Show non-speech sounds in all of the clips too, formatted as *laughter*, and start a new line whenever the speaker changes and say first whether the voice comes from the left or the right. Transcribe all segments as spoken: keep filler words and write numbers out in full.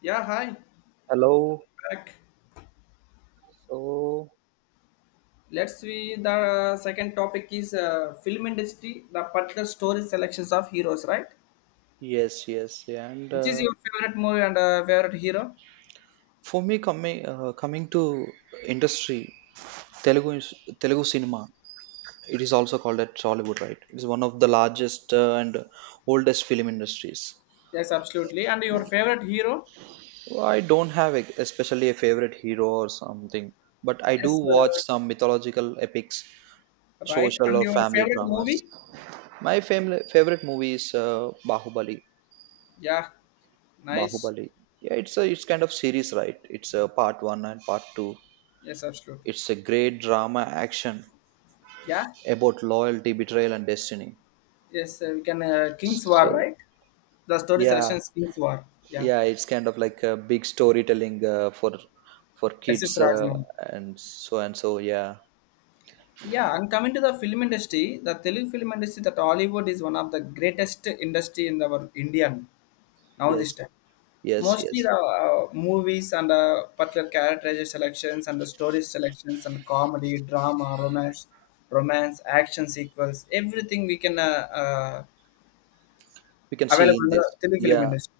left: Yeah, hi.
right: Hello.
left: Back.
right: So
left: Let's see. The uh, second topic is uh, film industry, the particular story selections of heroes, right?
right: yes, yes, yeah. and
left: Which is
right: uh,
left: your favorite movie and uh, favorite hero?
right: For me coming uh, coming to industry, Telugu is- Telugu cinema. It is also called at Tollywood, right? It is one of the largest uh, and oldest film industries.
left: Yes, absolutely. And your favorite hero?
right: So, I don't have a, especially a favorite hero or something, but I do
left: Yes,
right: watch
left: uh,
right: some mythological epics,
left: right.
right: social
left: And
right: or
left: your
right: family
left: favorite
right: dramas.
left: movie?
right: My family favorite movie is uh, Bahubali.
left: Yeah, nice.
right: Bahubali. Yeah, it's a it's kind of series, right? It's a part one and part two.
left: Yes, absolutely.
right: It's a great drama action
left: Yeah,
right: about loyalty, betrayal, and destiny.
left: yes, uh, we can. Uh, King's War,
right: So
left: right? The story
right: yeah,
left: selections King's War. Yeah,
right: yeah, it's kind of like a big storytelling uh, for for
left: S
right: kids uh,
left: Rajmohan.
right: And so and so. Yeah,
left: Yeah, and coming to the film industry, the Telugu film industry, that Hollywood is one of the greatest industry in our Indian now this
right: yes,
left: time.
right: yes,
left: Mostly
right: yes.
left: the uh, movies and uh, particular characterization selections and the story selections and comedy, drama, romance, romance, action sequels, everything we can uh, uh,
right: We can see
left: available
right: in
left: in the
right: this.
left: Telugu film
right: Yeah,
left: industry.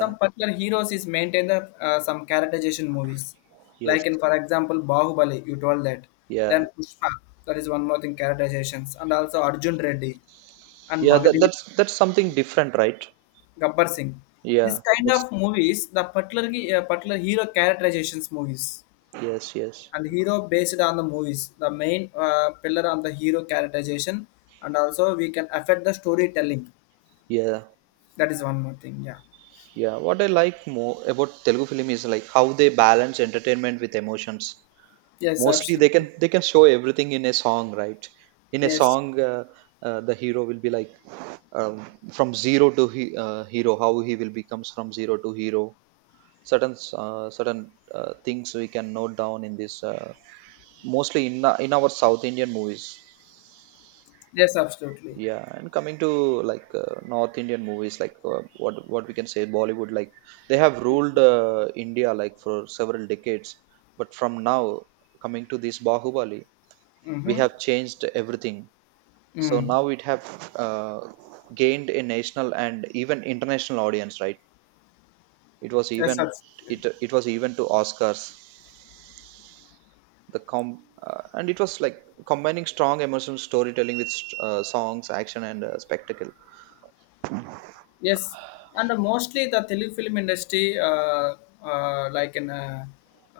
left: Some particular heroes is maintained the, uh, some characterization movies, like
right: yes,
left: in for example Bahubali, you told that. Then
right: yeah,
left: Pushpa, that is one more thing characterizations, and also Arjun Reddy and
right: yeah. That,
left: Magadi
right: that's that's something different, right?
left: Gabbar Singh. This
right: Yeah,
left: kind
right: that's
left: of movies, the particular uh, particular hero characterizations movies
right: yes, yes,
left: and hero based on the movies, the main uh, pillar on the hero characterization, and also we can affect the storytelling.
right: yeah,
left: That is one more thing. Yeah.
right: yeah. What I like more about Telugu film is like how they balance entertainment with emotions.
left: Yes,
right: Mostly they can
left: absolutely.
right: they can show everything in a song, right? In a
left: Yes.
right: song, uh, uh, the hero will be like, um, from zero to he, uh, hero, how he will becomes from zero to hero. Certain uh, certain uh, things we can note down in this uh, mostly in the- in our South Indian movies.
left: Yes, absolutely.
right: Yeah, and coming to like uh, North Indian movies, like uh, what what we can say, Bollywood. Like they have ruled uh, India like for several decades, but from now, coming to this Bahubali, we
left: Mm-hmm.
right: have changed everything. So
left: Mm.
right: now it have uh, gained a national and even international audience, right? It was
left: Yes,
right: even
left: absolutely.
right: it it was even to Oscars. The com uh, and it was like combining strong emotional storytelling with st- uh, songs, action, and uh, spectacle.
left: Yes, and uh, mostly the Telugu film industry, uh, uh, like in uh,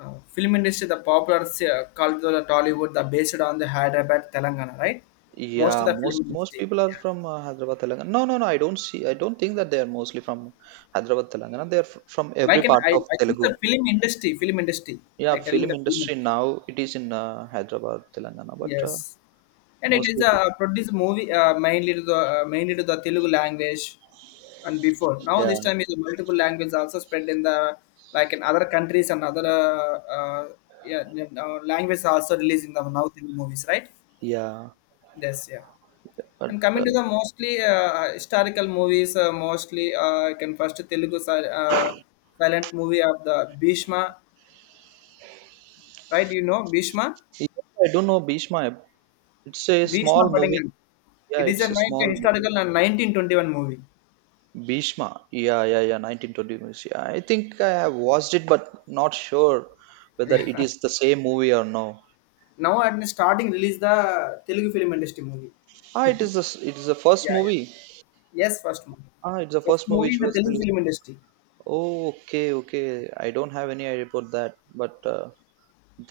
left: uh, film industry, the popular se- uh, called the Tollywood, the based on the Hyderabad, Telangana, right? Most of
right: Yeah,
left: the film
right: most most
left: industry.
right: people are
left: Yeah.
right: from uh, Hyderabad, Telangana. No, no, no. I don't see. I don't think that they are mostly from Hyderabad, Telangana. They are f- from every
left: Like in,
right: part
left: I,
right: of
left: I think
right: Telugu.
left: the film industry, film industry.
right: Yeah,
left: I telling
right: film
left: the film
right: industry
left: industry.
right: now it is in uh, Hyderabad, Telangana, but uh,
left: Yes, and it is
right: mostly it is,
left: a produced movie uh, mainly to the uh, mainly to the Telugu language, and before now
right: yeah,
left: this time is multiple language also spread in the like in other countries and other uh, uh, yeah uh, language also released in the now Telugu movies, right?
right: yeah.
left: Yes, yeah. And
right: But
left: coming
right: uh,
left: to the mostly uh, historical movies, uh, mostly uh, I can first Telugu si- uh, silent movie of the Bhishma, right? You know Bhishma.
right: yeah, I don't know Bhishma. It's a
left: Bhishma
right: small movie.
left: Padingal.
right: Yeah,
left: It is a
right: it's a
left: like a
right: small movie.
left: historical and nineteen twenty-one movie.
right: Bhishma. Yeah, yeah, yeah. nineteen twenty movies. Yeah, I think I have watched it, but not sure whether it
left: Yeah.
right: is the same movie or no.
left: Now at the starting release the Telugu film industry movie.
right: Ah, it is the s- it is the first
left: Yeah, yeah.
right: movie.
left: Yes, first movie.
right: Ah, it's the
left: First
right: first movie
left: movie
right: which
left: in the
right: was
left: Telugu
right: released.
left: film industry.
right: Oh, okay, okay. I don't have any idea about that, but uh,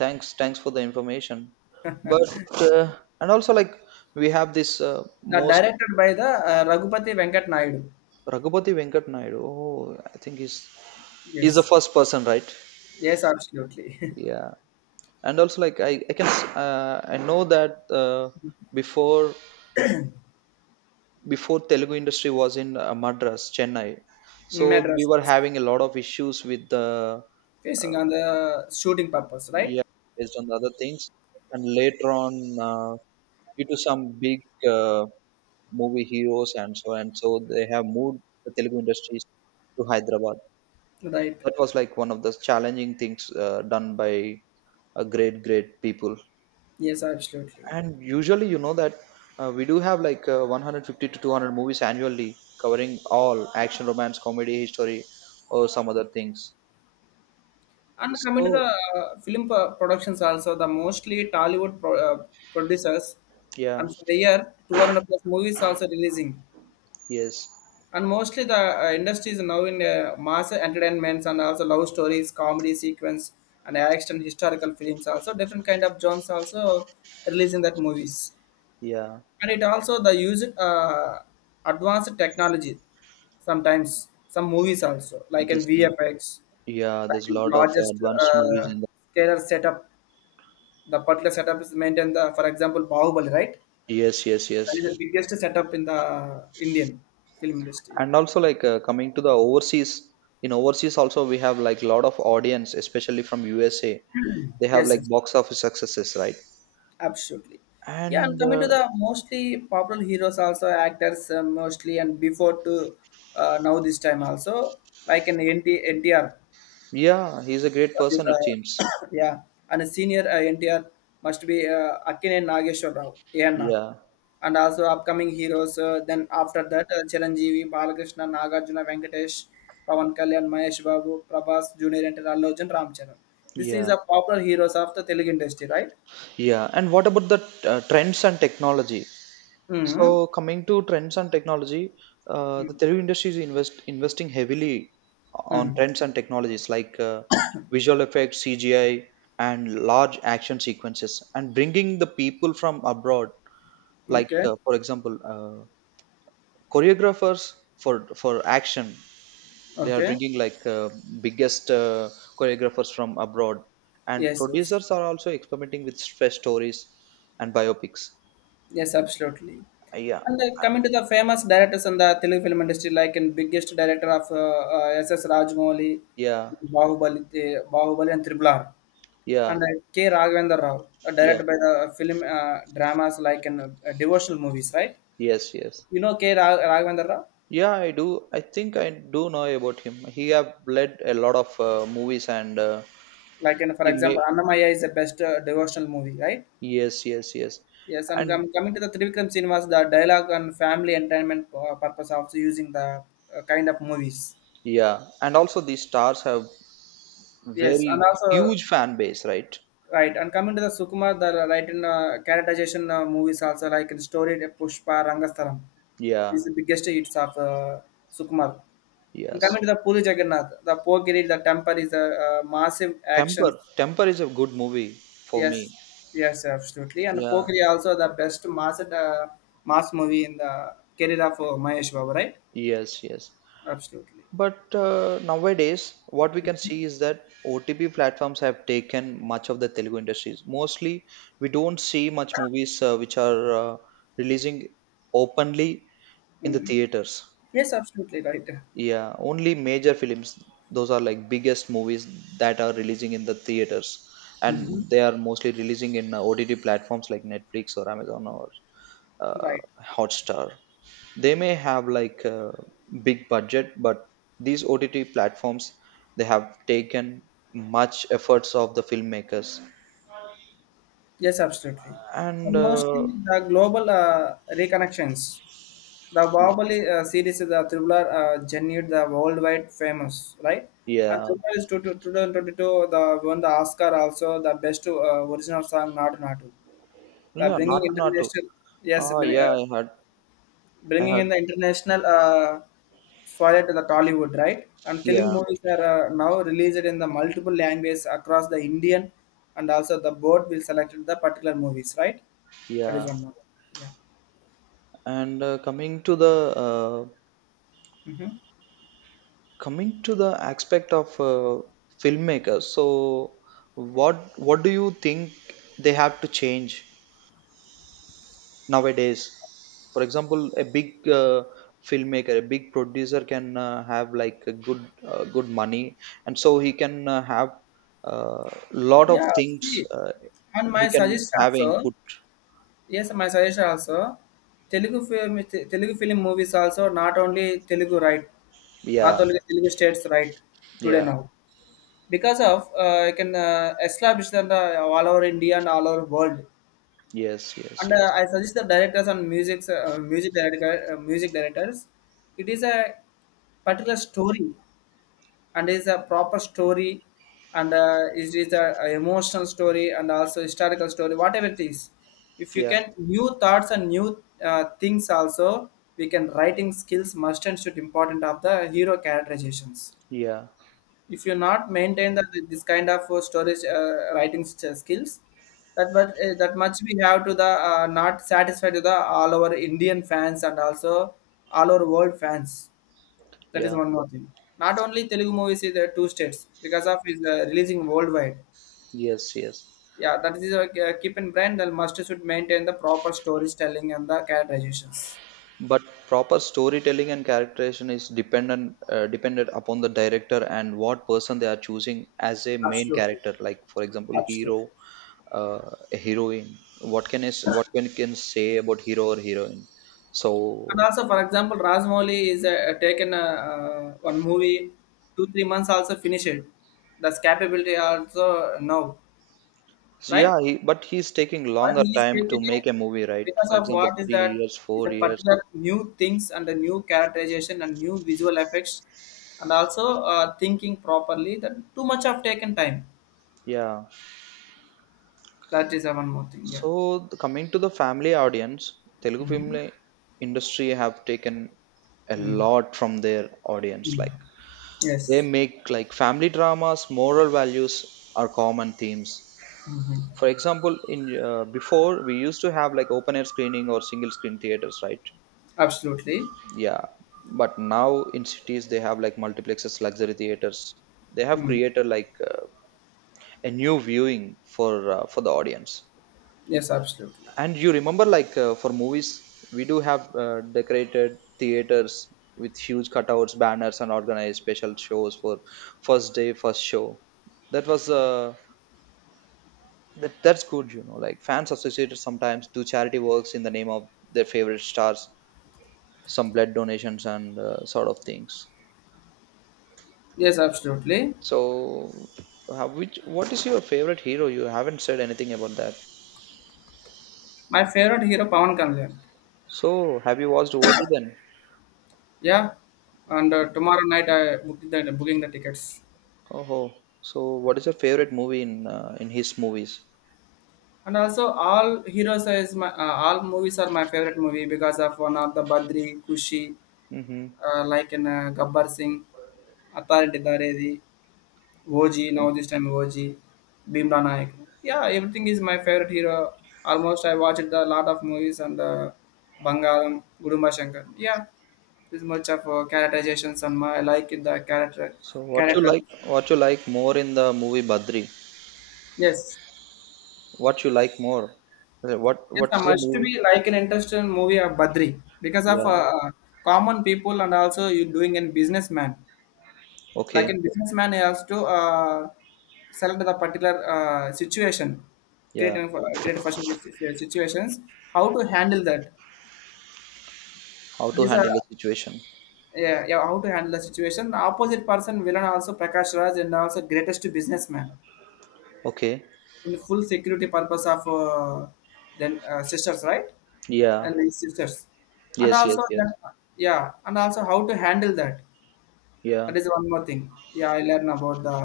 right: thanks thanks for the information, but uh, and also like we have this uh,
left: Now
right: most.
left: directed by the uh, Raghupati Venkat Naidu.
right: Ragupati Venkat Naidu, oh, I think he's he's the
left: Yes.
right: first person, right?
left: Yes, absolutely.
right: Yeah. And also like I, I can s- uh, I know that uh, before before Telugu industry was in uh, Madras Chennai,
left: *laughs*
right: so we
left: Madras,
right: were
left: yes.
right: having a lot of issues with the
left: Facing
right: uh,
left: on the shooting purpose, right?
right: yeah, based on the other things, and later on, uh, due to some big, uh, movie heroes and so and so, they have moved the Telugu industries to Hyderabad.
left: Right.
right: That was like one of the challenging things uh, done by a great great people.
left: Yes, absolutely.
right: And usually, you know that uh, we do have like uh, one hundred fifty to two hundred movies annually covering all action, romance, comedy, history, or some other things.
left: And coming to
right: So
left: the uh, film pro- productions also, the mostly Tollywood pro- uh, producers,
right: yeah,
left: and for the year, two hundred plus movies also releasing.
right: yes,
left: And mostly the uh, industry is now in uh, mass entertainments and also love stories, comedy sequence, and action historical films also, different kind of genres also releasing that movies.
right: yeah.
left: And it also the use uh, advanced technology sometimes some movies also like in
right: There's
left: V F X,
right: Yeah,
left: like
right: there's a
left: in
right: lot of uh,
left: largest
right: advanced movies
left: uh,
right: in the
left: scalar setup. The particular setup is maintained the, for example Bahubali, right?
right: yes, yes,
left: That is the
right: yes.
left: biggest setup in the Indian film industry. Yeah.
right: And also like uh, coming to the overseas, in overseas also we have like lot of audience, especially from U S A. They have
left: Yes,
right: like
left: yes,
right: box office successes, right?
left: absolutely. Yeah, and
right: And
left: coming to
right: uh,
left: the mostly popular heroes also actors uh, mostly and before to uh, now this time also like in N T N T R.
right: yeah, he's a great
left: That is,
right: person, it
left: uh,
right: seems.
left: *coughs* yeah. And a senior uh, N T R must be uh, Akkinen Nageshwar Rao, A N R.
right: Yeah,
left: And also upcoming heroes. Uh, then after that, uh, Chiranjeevi, Balakrishna, Nagarjuna, Venkatesh, Pavan Kalyan, Mahesh Babu, Prabhas Junior, and Allu Arjun, Ram Charan. This is
right: yeah,
left: a popular heroes of the Telugu industry, right?
right: yeah. And what about the uh, trends and technology? So
left: Mm-hmm.
right: coming to trends and technology, uh, the
left: Mm-hmm.
right: Telugu industry is invest investing heavily on
left: Mm-hmm.
right: trends and technologies like, uh, visual effects, C G I, and large action sequences, and bringing the people from abroad, like
left: Okay.
right: uh, for example uh, choreographers for for action. They are
left: Okay.
right: bringing like uh, biggest uh, choreographers from abroad, and
left: Yes. Yes.
right: producers are also experimenting with fresh stories and biopics.
left: Yes, absolutely.
right: Uh, yeah
left: And uh, coming to the famous directors in the Telugu film industry, like in biggest director of uh, uh, S S. Rajamouli,
right: yeah
left: Bahubali, uh, Bahubali and Triple R,
right: yeah
left: and uh, K. Raghavendra Rao, uh,
right: yeah
left: directed by the film uh, dramas like in uh, devotional movies, right?
right: yes yes
left: You know K. Ra- Raghavendra Rao?
right: yeah, I do. I think I do know about him. He have led a lot of uh, movies and uh,
left: Like in, for
right: he
left: example,
right: made,
left: Annamaya is the best uh, devotional movie, right?
right: yes, yes, yes.
left: Yes, and
right: And
left: com- coming to the Trivikram cinemas, the dialogue and family entertainment uh, purpose also using the uh, kind of movies.
right: yeah. And also these stars have
left: Yes, and
right: very
left: also.
right: huge fan base, right?
left: Right, and coming to the Sukumar, the right in uh, characterization uh, movies also like in story uh, Pushpa Rangastharam
right: Yeah.
left: is the biggest hits of uh, Sukumar. And coming
right: Yes.
left: to the Puri Jagannath, the Pokiri, the temper is a uh, massive action.
right: Temper. Temper is a good movie for me.
left: Yes, yes, absolutely. And
right: Yeah.
left: Pokiri also the best mass uh, mass movie in the career of uh, Mahesh Babu, right?
right: Yes, yes.
left: Absolutely.
right: But uh, nowadays, what we can see is that O T P platforms have taken much of the Telugu industries. Mostly, we don't see much movies uh, which are uh, releasing openly in the
left: Mm.
right: theaters.
left: Yes, absolutely right.
right: Yeah, only major films, those are like biggest movies that are releasing in the theaters.
left: Hmm.
right: And they are mostly releasing in uh, O T T platforms like Netflix or Amazon or uh,
left: Right.
right: Hotstar. They may have like a big budget, but these O T T platforms they have taken much efforts of the filmmakers.
left: Yes, absolutely.
right: And
left: And mostly
right: uh,
left: the global uh, reconnections. The
right: yeah,
left: Bahubali uh, series, the Thriller, uh, generated the worldwide famous, right? And
right: yeah,
left: Thriller is twenty twenty-two, the won the Oscar also, the best uh, original song, Nadu Nadu. The
right: yeah,
left: bringing
right: not not to.
left: international, yes,
right: Ah,
left: bring-
right: yeah,
left: uh,
right: I had, I
left: bringing
right: had,
left: in the international uh, soil to the Tollywood, right? And Telugu
right: yeah,
left: movies are uh, now released in the multiple languages across the Indian, and also the board will select the particular movies, right? That is
right: yeah.
left: one more. Yeah.
right: And uh, coming to the uh,
left: Mhm.
right: coming to the aspect of uh, filmmakers, so what what do you think they have to change nowadays? For example, a big, uh, filmmaker, a big producer can uh, have like a good uh, good money, and so he can uh, have a, uh, lot of
left: Yeah,
right: things
left: see,
right: uh,
left: and my
right: he can
left: suggestion
right: have
left: also,
right: input,
left: yes, my suggestion also, Telugu film, Te- Telugu film movies also, not only Telugu, right? Not
right: yeah,
left: only Telugu states, right? Today
right: yeah,
left: now, because of uh, I can uh, establish that uh, all over India and all over world,
right: yes, yes,
left: and
right: yes,
left: uh, I suggest the directors and music, uh, music director, uh, music directors, it is a particular story and is a proper story and uh, it is a, a emotional story and also historical story whatever it is if you
right: yeah,
left: can new thoughts and new uh, things also we can writing skills must and should important of the hero characterizations
right: yeah,
left: if you not maintain that this kind of uh, storage uh, writing st- skills that but uh, that much we have to the uh, not satisfied to the all our Indian fans and also all our world fans. That is
right: yeah,
left: one more thing. Not only Telugu movies is the two states because of is uh, releasing worldwide.
right: yes, yes.
left: Yeah, that is uh, uh, keep in mind that must should maintain the proper storytelling and the characterizations.
right: But proper storytelling and characterization is dependent, uh, dependent upon the director and what person they are choosing as a main
left: Absolutely.
right: character, like for example hero,
left: Absolutely.
right: uh, a heroine. What can is what can can say about hero or heroine? So,
left: And also, for example, Rajmouli is uh, taken uh, uh, one movie two three months also finish it. That's capability also now,
right: so
left: right?
right: yeah, he, but he's taking
left: But
right: longer
left: he is
right: time to
left: taken a
right: make a movie, right?
left: because
right: For
left: of
right: example,
left: what is
right: three
left: that
right: years,
left: is a
right: four years.
left: particular new things and the new characterization and new visual effects and also uh, thinking properly that too much of taken time.
right: Yeah.
left: That is uh, one more thing. Yeah.
right: So the- coming to the family audience, Telugu film
left: Mhm.
right: industry have taken a
left: Mm.
right: lot from their audience.
left: Mm.
right: Like they
left: Yes.
right: make like family dramas, moral values are common themes.
left: Hmm.
right: For example, in uh, before we used to have like open air screening or single screen theaters, right?
left: Absolutely.
right: Yeah, but now in cities they have like multiplexes, luxury theaters. They have
left: Mm.
right: created like uh, a new viewing for uh, for the audience.
left: Yes, absolutely.
right: And you remember like uh, for movies, we do have uh, decorated theaters with huge cutouts, banners, and organized special shows for first day, first show. That was uh, that, that's good, you know. Like fans associated sometimes do charity works in the name of their favorite stars, some blood donations and uh, sort of things.
left: Yes, absolutely.
right: So, how, which what is your favorite hero? You haven't said anything about that.
left: My favorite hero, Pawan Kalyan.
right: So, have you watched O G then?
left: Yeah. And uh, tomorrow night, I booked the, booking the tickets.
right: Oh, so what is your favorite movie in uh, in his movies?
left: And also all heroes is my uh, all movies are my favorite movie because of one of the Badri Kushi,
right: Mm-hmm.
left: uh, like in uh, Gabbar Singh, Authority Daredi, O G. Now this time O G, Bhimla Naik. Yeah, everything is my favorite hero. Almost I watched a lot of movies and uh, Bangalam Gudumba Shankar. Yeah, this much of uh, characterizations and my I like the character
right: So, what you
left: character
right: like? What you like more in the movie Badri?
left: Yes.
right: What you like more? Uh, What
left: Yes, I
right: What's the
left: must
right: movie?
left: be like an interesting movie of Badri because of
right: Yeah.
left: uh, uh, common people and also you doing in businessman. Like
right: Okay.
left: in businessman, he has to uh, select the particular uh, situation, create
right: Yeah.
left: for create first situations. How to handle that?
right: How
left: It
right: to
left: is a,
right: handle the situation?
left: yeah, yeah, how to handle the situation. The opposite person, villain also Prakash Raj and also greatest businessman.
right: Okay.
left: In the full security purpose of uh, then uh, sisters, right?
right: Yeah.
left: And the sisters and
right: Yes. Yes.
left: also
right: Yes.
left: that, yeah, and also how to handle that.
right: Yeah.
left: That is one more thing. Yeah, i learn about the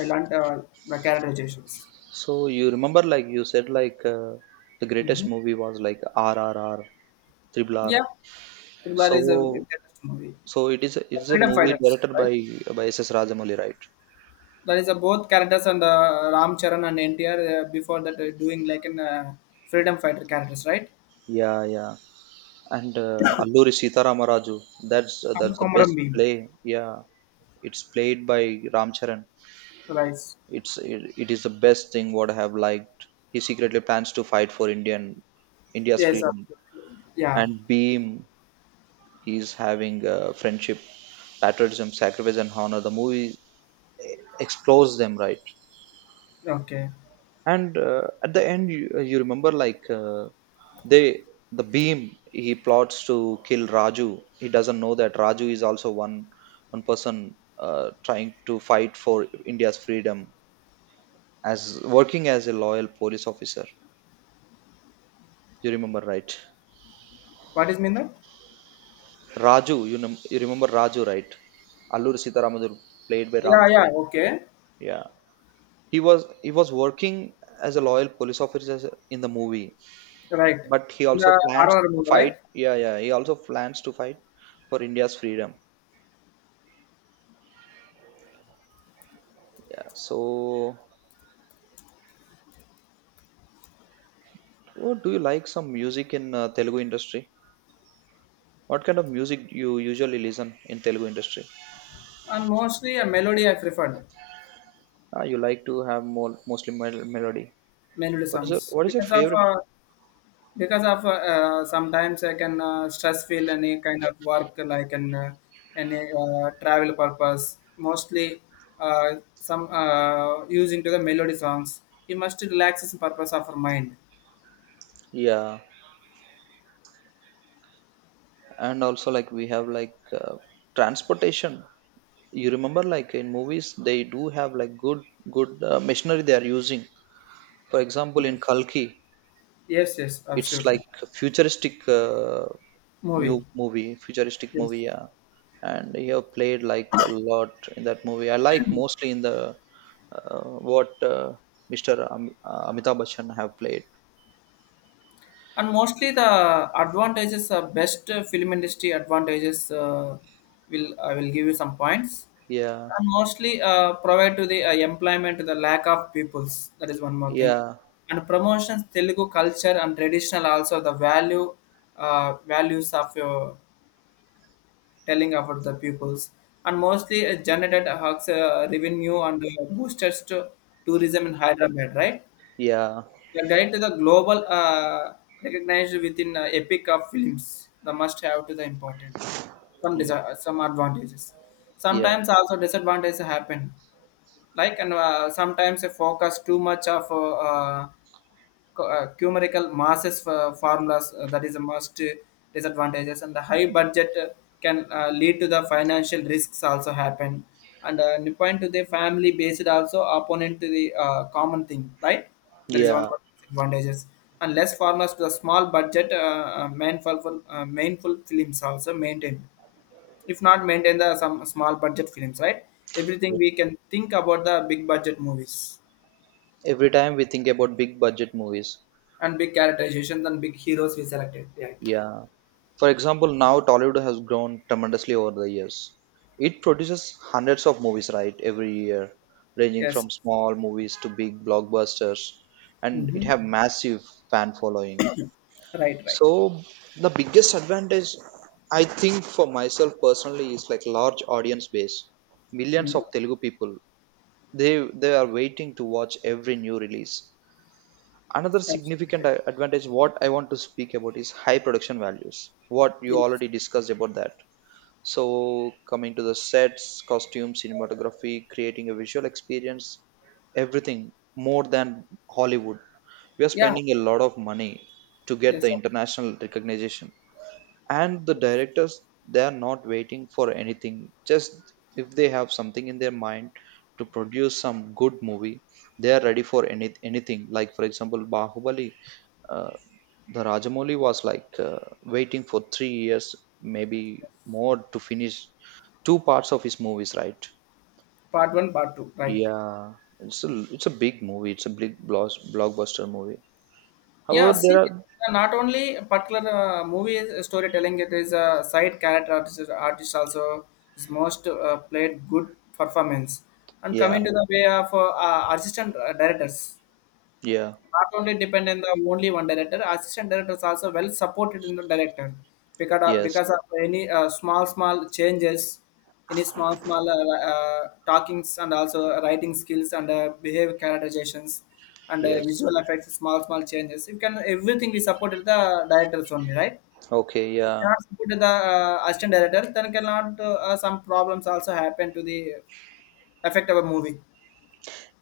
left: I learned uh, the characterizations.
right: So you remember, like you said, like uh, the
left: Mm-hmm.
right: greatest movie was like R R R. Triple R.
left: Yeah, Tribhular
right: So
left: is a interesting movie,
right: so it is a,
left: the
right: it's a
left: freedom
right: movie
left: fighters,
right: directed by
left: right?
right: by S S Rajamouli, right?
left: That is a both characters and uh, Ram Charan and NTR, uh, before that uh, doing like an uh, freedom fighter characters, right?
right: Yeah, yeah. And uh, Alluri Sitaramaraju. That's uh,
left: And
right: that's the
left: Komaram
right: best
left: Beam,
right: play. Yeah, it's played by Ram Charan.
left: right?
right: It's it, it is the best thing what I have liked. He secretly plans to fight for Indian India's
left: Yes,
right: freedom
left: absolutely. Yeah.
right: and Beam. He's having uh, friendship, patriotism, sacrifice, and honor. The movie explores them, right?
left: Okay.
right: And uh, at the end you, uh, you remember like uh, they, the Beam, he plots to kill Raju. He doesn't know that Raju is also one one person uh, trying to fight for India's freedom, as working as a loyal police officer. You remember, right?
left: What is Minna?
right: Raju, you know, you remember Raju, right? Allur Sitaramaduru, played by Ram
left: Yeah, yeah,
right: Charan.
left: okay.
right: Yeah. He was, he was working as a loyal police officer in the movie,
left: Right.
right: but he also
left: The R
right: plans
left: R
right: to
left: mode, right?
right: fight, yeah, yeah, he also plans to fight for India's freedom. Yeah. So what do you like, some music in uh, Telugu industry? What kind of music you usually listen in Telugu industry?
left: And mostly a melody I preferred,
right: Ah, you like to have more, mostly mel- melody.
left: melody
right: What is your
left: songs.
right: what is your
left: Because of
right: favorite?
left: uh, because of uh, uh, sometimes I can uh, stress feel any kind of work like an uh, any uh, travel purpose. Mostly uh, some uh, using to the melody songs. You must relax the purpose of our mind.
right: Yeah. And also like we have like uh, transportation. You remember like in movies they do have like good good uh, machinery they are using, for example
left: Yes.
right: in Kalki.
left: Yes, yes,
right: It's
left: absolutely.
right: like futuristic, uh,
left: Movie.
right: mu- movie, futuristic
left: Yes.
right: movie, yeah. And he have played like a lot in that movie. I like mostly in the uh, what uh, mister Am- uh, Amitabh Bachchan have played.
left: And mostly the advantages, uh, best uh, film industry advantages, uh, will I will give you some points.
right: Yeah,
left: And mostly uh, provide to the uh, employment to the lack of peoples. That is one more thing.
right: yeah,
left: And promotions Telugu culture and traditional also the value uh, values of your telling about the pupils. And mostly uh, generated uh, revenue and uh, boosters to tourism in Hyderabad, right?
right: yeah,
left: The guide to the global uh, recognized within uh, epic of films. The must have to the important. Some
right: yeah,
left: desi- some advantages.
right: yeah,
left: Sometimes also disadvantages happen. Like and uh, Sometimes they focus too much of uh, uh, cu- uh, numerical masses for formulas uh, that is the most uh, disadvantages, and the high budget uh, can uh, lead to the financial risks also happen. And uh, new point to the family based also opponent to the uh, common thing, right? That is one of
right: yeah.
left: the disadvantages. And less formulas to the small budget uh, uh, mindful uh, mindful films also maintain, if not maintain the some small budget films, right? Everything we can think about the big budget movies
right: Every time we think about big budget movies.
left: and big characterizations and big heroes we selected, right?
right: Yeah. For example, now Tollywood has grown tremendously over the years. It produces hundreds of movies, right, every year, ranging
left: Yes.
right: from small movies to big blockbusters, and it
left: Hmm.
right: have massive fan following.
left: Right, right.
right: So the biggest advantage I think for myself personally is like large audience base. Millions
left: Hmm.
right: of Telugu people, they they are waiting to watch every new release. Another significant
left: Absolutely.
right: a- advantage what I want to speak about is high production values, what you
left: Yes.
right: already discussed about that. So coming to the sets, costumes, cinematography, creating a visual experience, everything more than Hollywood, we are
left: Yeah.
right: spending a lot of money to get
left: Yes.
right: the
left: Of
right: international recognition. And the
left: course.
right: directors, they are not waiting for anything. Just if they have something in their mind to produce some good movie, they are ready for any anything. Like for example, Bahubali, uh, the Rajamouli was like uh, waiting for three years, maybe
left: Yes.
right: more, to finish two parts of his movies, right?
left: Part one, part two. Right.
right: Yeah, it's a it's a big movie. It's a big blos- blockbuster movie.
left: Yeah.
right: However, there
left: See,
right: are
left: uh, not only particular uh, movie is- storytelling, it is a side character artist, artist also is most uh, played good performance. And
right: yeah,
left: coming to the way of uh, uh, assistant uh, directors.
right: yeah,
left: Not only depend on the only one director, assistant director is also well supported in the director, because of,
right: yes,
left: because of any uh, small small changes, any small small uh, uh, talkings and also writing skills and uh, behavior characterizations and uh,
right: yes,
left: visual effects, small small changes you can everything we supported the directors only, right?
right: okay,
left: If you
right: yeah,
left: cannot support the uh, assistant director, then cannot uh, uh, some problems also happen to the effect of a movie.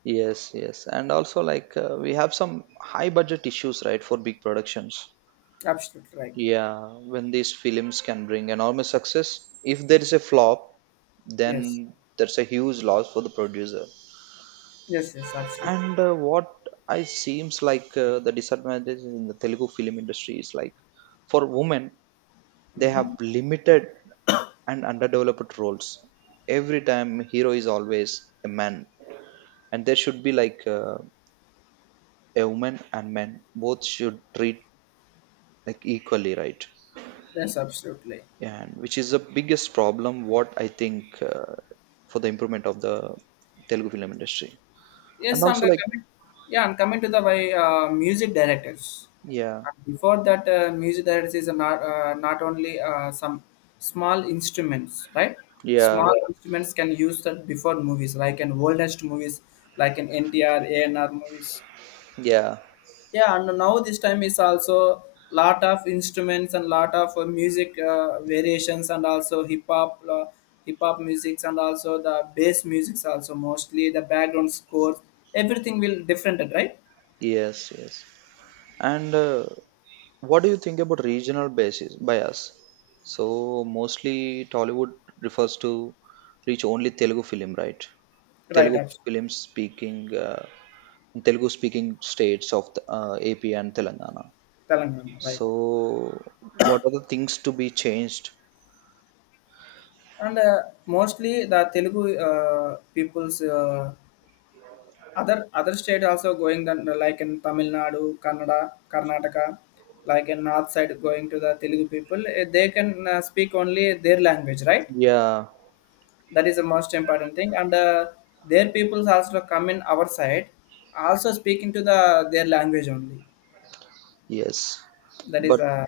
right: yes, yes. And also like uh, we have some high budget issues, right, for big productions.
left: Absolutely right.
right: Yeah, when these films can bring enormous success, if there is a flop,
left: Yes,
right: then there's a huge loss for the producer.
left: yes, yes, absolutely.
right: And uh, what I seems like uh, the disadvantage in the Telugu film industry is like for women, they have limited and underdeveloped roles. Every time hero is always a man, and there should be like uh, a woman and men both should treat like equally, right?
left: Yes, absolutely.
right: And which is the biggest problem. What I think. Uh, for the improvement of the Telugu film industry. And
left: Yes, and
right: also,
left: uh,
right: like,
left: coming, yeah, and coming to the way uh, music directors.
right: yeah,
left: And before that, uh, music directors is not uh, not only uh, some small instruments, right? Small.
right: yeah,
left: Yeah. Instruments can use that before movies, like in oldest movies, like in N T R, A N R movies.
right: yeah,
left: Yeah. And now this time is also lot of instruments and lot of uh, music uh, variations and also hip hop uh, hip hop musics and also the bass musics, also mostly the background scores, everything will different, right?
right: yes, yes. And uh, what do you think about regional basis bias? So mostly Tollywood refers to reach only Telugu film, right?
left: Right,
right: Telugu
left: abs-.
right: film speaking, uh, Telugu speaking states of the, uh, A P and Telangana.
left: Telangana. Right.
right: So what are the things to be changed?
left: And uh, mostly the telugu uh, people's, uh, other other state also going, then like in Tamil Nadu, Kannada, Karnataka, like in north side going to the Telugu people, eh, they can uh, speak only their language, right?
right: Yeah,
left: That is the most important thing. And uh, their peoples also come in our side, also speaking to the their language only.
right: yes,
left: That is
right: but
left: uh,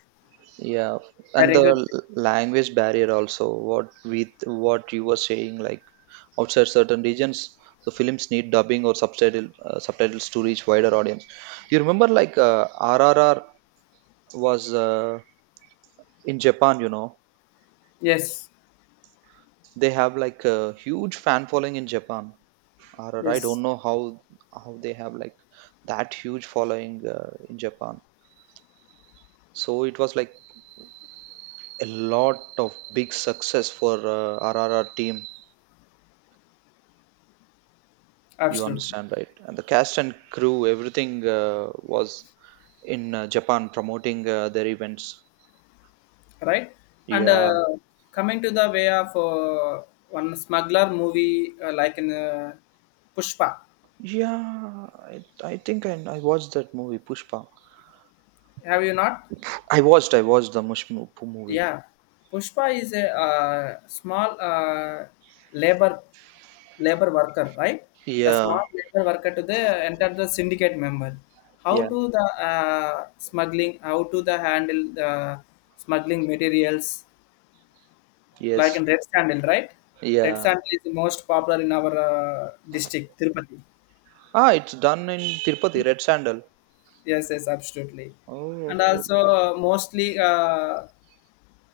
right: yeah,
left: I
right: and the
left: regret.
right: l- language barrier also. What with what you were saying, like outside certain regions, the films need dubbing or subtitle uh, subtitles to reach wider audience. You remember, like uh, R R R was uh, in Japan. You know,
left: Yes,
right: they have like a huge fan following in Japan. R R R, I
left: yes,
right: don't know how how they have like that huge following uh, in Japan. So it was like a lot of big success for uh, R R R team. You
left: absolutely,
right: understand, right? And the cast and crew, everything uh, was in uh, Japan promoting uh, their events.
left: right. And
right: Yeah,
left: uh, coming to the way of uh, one smuggler movie, uh, like in uh, Pushpa.
right: yeah. I, I think I, I watched that movie Pushpa.
left: Have you not?
right: I watched, I watched the Mush mo- movie.
left: Yeah. Pushpa is a uh, small uh, labor labor worker, right? The
right: Yeah,
left: small labor worker to the enter the syndicate member. How
right: yeah,
left: to the uh, smuggling? How to the handle the smuggling materials, like
right: yes,
left: in red sandal, right? Red
right: yeah.
left: sandal is the most popular in our uh, district, Tirupati.
right: Ah, it's done in Tirupati, red sandal.
left: Yes, yes, absolutely.
right: Oh,
left: And
right: okay,
left: also
right: okay.
left: uh, mostly uh,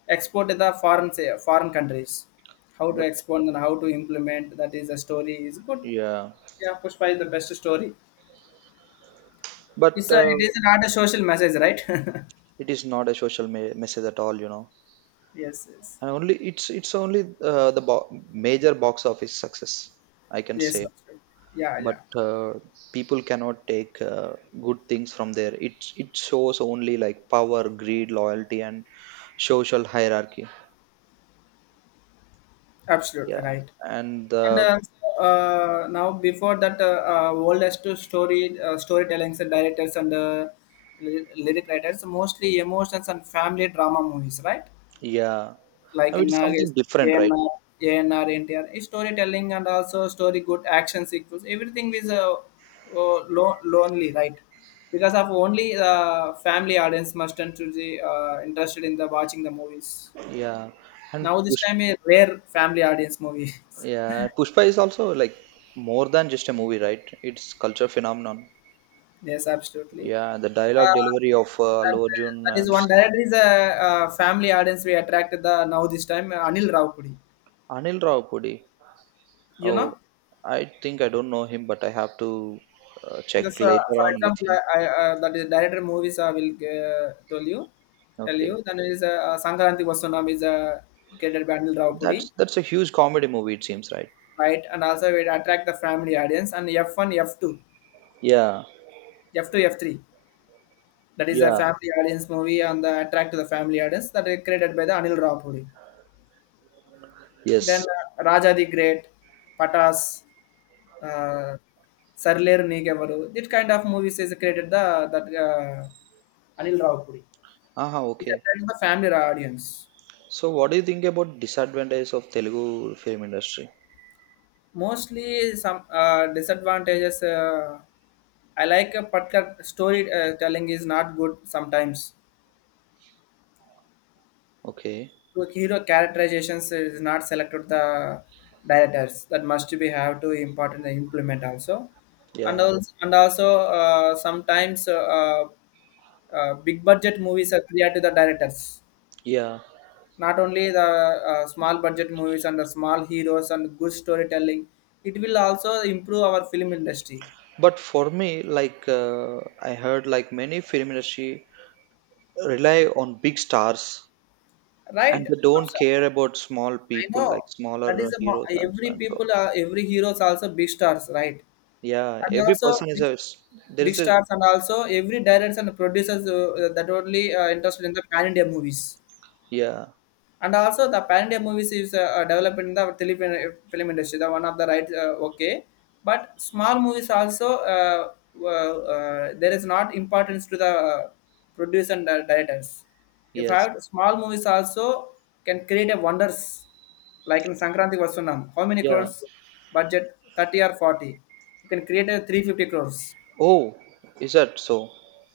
left: export to the foreign, say, foreign countries. How to
right: But
left: export and how to implement, that is a story is good.
right: yeah,
left: Yeah, Pushpa is the best story.
right: but
left: It's a,
right: uh,
left: it is not a social message, right? *laughs*
right: it is not a social me- message at all, you know.
left: Yes, yes,
right: And only it's it's only uh, the bo- major box office success, I can say.
left: yes, absolutely. Yeah, yeah,
right: But uh, people cannot take uh, good things from there. it it shows only like power, greed, loyalty and social hierarchy. Yeah,
left: absolutely right.
right: and
left: And
right: uh,
left: uh, so, uh, now before that, uh, uh, oldest to story uh, storytellings and directors and uh, ly- lyric writers mostly emotions and family drama movies, right?
right: yeah,
left: Like
right: now it
left: in
right: is
left: Nagesh,
right: something different, right?
left: ANR, A N R, N T R, eh, storytelling and also story good action sequels. Everything is uh, uh, lo- lonely, right? Because of only the family audience must turn to the uh, interested in the watching the movies.
right: Yeah, and
left: Now this
right: Pushpa,
left: time a rare family audience movie.
right: yeah, Pushpa is also like more than just a movie, right? It's culture phenomenon.
left: *laughs* Yes, absolutely.
right: Yeah, the dialogue
left: Uh,
right: delivery of uh,
left: that,
right: Allu Arjun
left: that is
right: and
left: one director is a, uh, family audience we attracted the now this time uh, Anil Raupudi.
right: Anil Rawpudi.
left: You
right: Oh,
left: know.
right: I think I don't know him, but I have to uh, check
left: Just uh,
right: later
left: for
right: on with
left: example,
right: him.
left: I, I uh, that is director movies I will uh, tell you, tell
right: Okay.
left: you. Then is uh, Sankranti Vasanam is a created by Anil Raupudi,
right: That's that's a huge comedy movie, it seems, right?
left: right? And also it attract the family audience. And F one, F two
right: Yeah,
left: F two, F three, that is a
right: yeah,
left: family audience movie and the attract to the family audience that is created by the Anil Raupudi. Then
right: yes.
left: uh, Raja the Great, Patas, uh, Sarler Nigavaru. This kind of movies is created the that uh, Anil Raupudi.
right: Aha,
left: It
right: okay.
left: attracts the family audience.
right: So, what do you think about disadvantages of Telugu film industry?
left: Mostly some uh, disadvantages. Uh, I like a particular story uh, telling is not good sometimes.
right: Okay,
left: To hero characterizations is not selected the directors, that must be have to important and implement also, and
right: yeah,
left: also and also uh, sometimes uh, uh, big budget movies are clear to the directors.
right: yeah.
left: Not only the uh, small budget movies and the small heroes and good storytelling, it will also improve our film industry.
right: But for me, like uh, I heard, like many film industry rely on big stars, and
left: Right?
right: they
left: Abs-.
right: don't care about small
left: I
right: people, like
left: know. That
right: smaller
left: is
right: uh,
left: the mo-
right: heroes and
left: every
right: so and so.
left: people are every heroes also big stars, right?
right: Yeah,
left: And
right: every
left: also
right: person is
left: big,
right: a s- there
left: big
right: is a
left: stars and also every directors and producers uh, that only uh, interested in the pan India movies.
right: yeah,
left: And also the Pan-India movies is uh, uh, developed in the tele- film film industry, the one of the right, uh, okay. But small movies also, uh, uh, uh, there is not importance to the uh, producer and uh, directors. If I
right: yes,
left: have small movies also can create a wonders, like in Sankranti Vasunam, how many
right: yeah.
left: crores budget, thirty or forty? You can create a three hundred fifty crores.
right: Oh, is that so?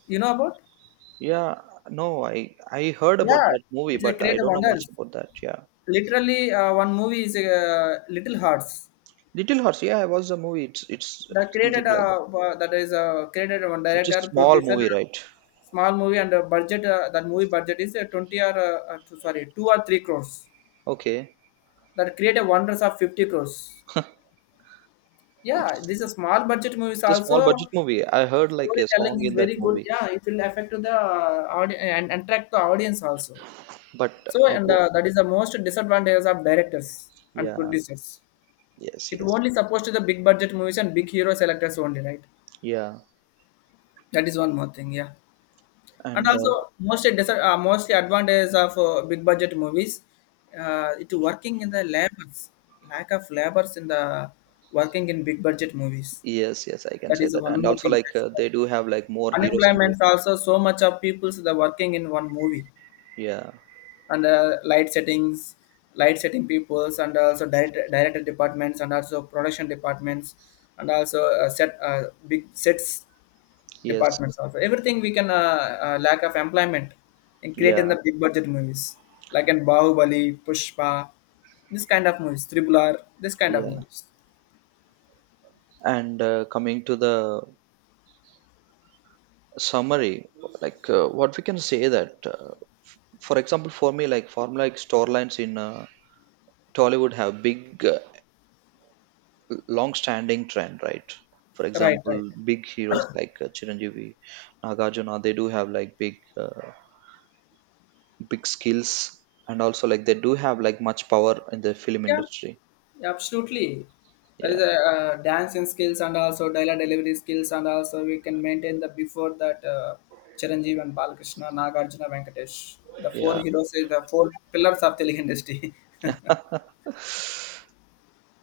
left: You know about?
right: Yeah, no, I I heard about
left: Yeah,
right: that movie,
left: it's a
right: but I
left: creative
right: don't know much
left: wonders.
right: about that. Yeah,
left: Literally, uh, one movie is uh, Little Hearts.
right: Little Horse. Yeah, I watched the movie. It's it's
left: The created
right: something like
left: uh, wa- that is uh, created one
right: it's a
left: director,
right: small
left: producer,
right: movie, right?
left: small movie and a budget. Uh, that movie budget is uh, twenty or uh, uh, two- sorry, two or three crores.
right: Okay,
left: That create a wonders of fifty crores. Yeah,
right: it's
left: this is a small budget movies
right: it's a small budget
left: also.
right: movie. I heard like a
left: Storytelling
right: song
left: is
right: in
left: very
right: that
left: good.
right: movie,
left: Yeah, it will affect to the uh, audience and and attract the audience also.
right: but
left: So
right: I
left: and
right: don't.
left: uh, that is the most disadvantages of directors and
right: Yeah,
left: producers.
right: yes,
left: It
right: yes,
left: only supposed to the big budget movies and big hero selectors only, right?
right: yeah,
left: That is one more thing. Yeah. And
right: and
left: also,
right: uh,
left: mostly dis- uh, mostly advantages of uh, big budget movies, uh, it working in the labors, lack of labors in the working in big budget movies.
right: yes, yes, I can
left: That
right: say
left: is
right: that.
left: one
right: And
left: more
right: also
left: thing.
right: like uh, they do have like more heroes and
left: Unemployment
right: villains.
left: also, so much of people's the working in one movie
right: Yeah,
left: and uh, light settings, light setting peoples and also director director departments and also production departments and also uh, set uh, big sets
right: yes,
left: departments also, everything we can uh, uh, lack of employment and create in
right: yeah,
left: the big budget movies, like in bahubali, pushpa, this kind of movies, tribular, this kind of
right: yeah.
left: movies.
right: And uh, coming to the summary, like uh, what we can say that. Uh, For example, for me, like formula like store lines in uh, Tollywood have big, uh, long-standing trend, right? For
left: Right, right.
right: example, big heroes like uh, Chiranjeevi, Nagarjuna, they do have like big, uh, big skills, and also like they do have like much power in the film
left: Yeah,
right: industry.
left: yeah, absolutely. There
right: Yeah,
left: is a uh, dancing skills and also dialogue delivery skills, and also we can maintain the before that uh, chiranjeev and balakrishna, nagarjuna, venkatesh, the four
right: yeah.
left: heroes is the four pillars of telugu industry.
right: *laughs*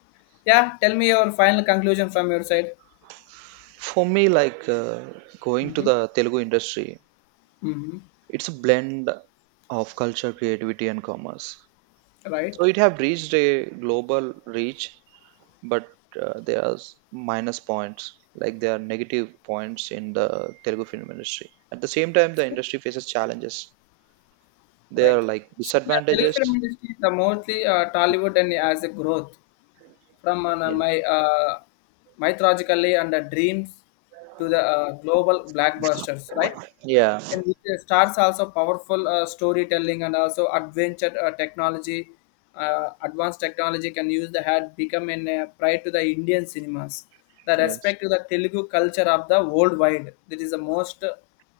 left: *laughs* Yeah, tell me your final conclusion from your side.
right: For me, like uh, going to
left: Hmm.
right: the Telugu industry,
left: Hmm.
right: it's a blend of culture, creativity, and commerce.
left: Right.
right: So it have reached a global reach, but uh, there are s- minus points, like there are negative points in the Telugu film industry. At the same time, the industry faces challenges. There
left: Right.
right: are like
left: See, the Telugu film
right: disadvantages,
left: industry, the mostly uh, Tollywood, and as a growth from uh,
right: yeah,
left: my uh, mythologically and uh, dreams to the uh, global blockbusters, right?
right: yeah,
left: And which stars also powerful uh, storytelling and also adventure uh, technology, uh, advanced technology can use the had become in uh, pride to the Indian cinemas. The
right: yes,
left: respect to the Telugu culture of the worldwide. That is the most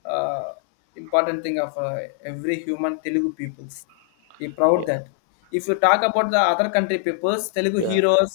left: uh, important thing of uh, every human Telugu peoples be proud
right: yeah,
left: that if you talk about the other country peoples telugu
right: yeah.
left: heroes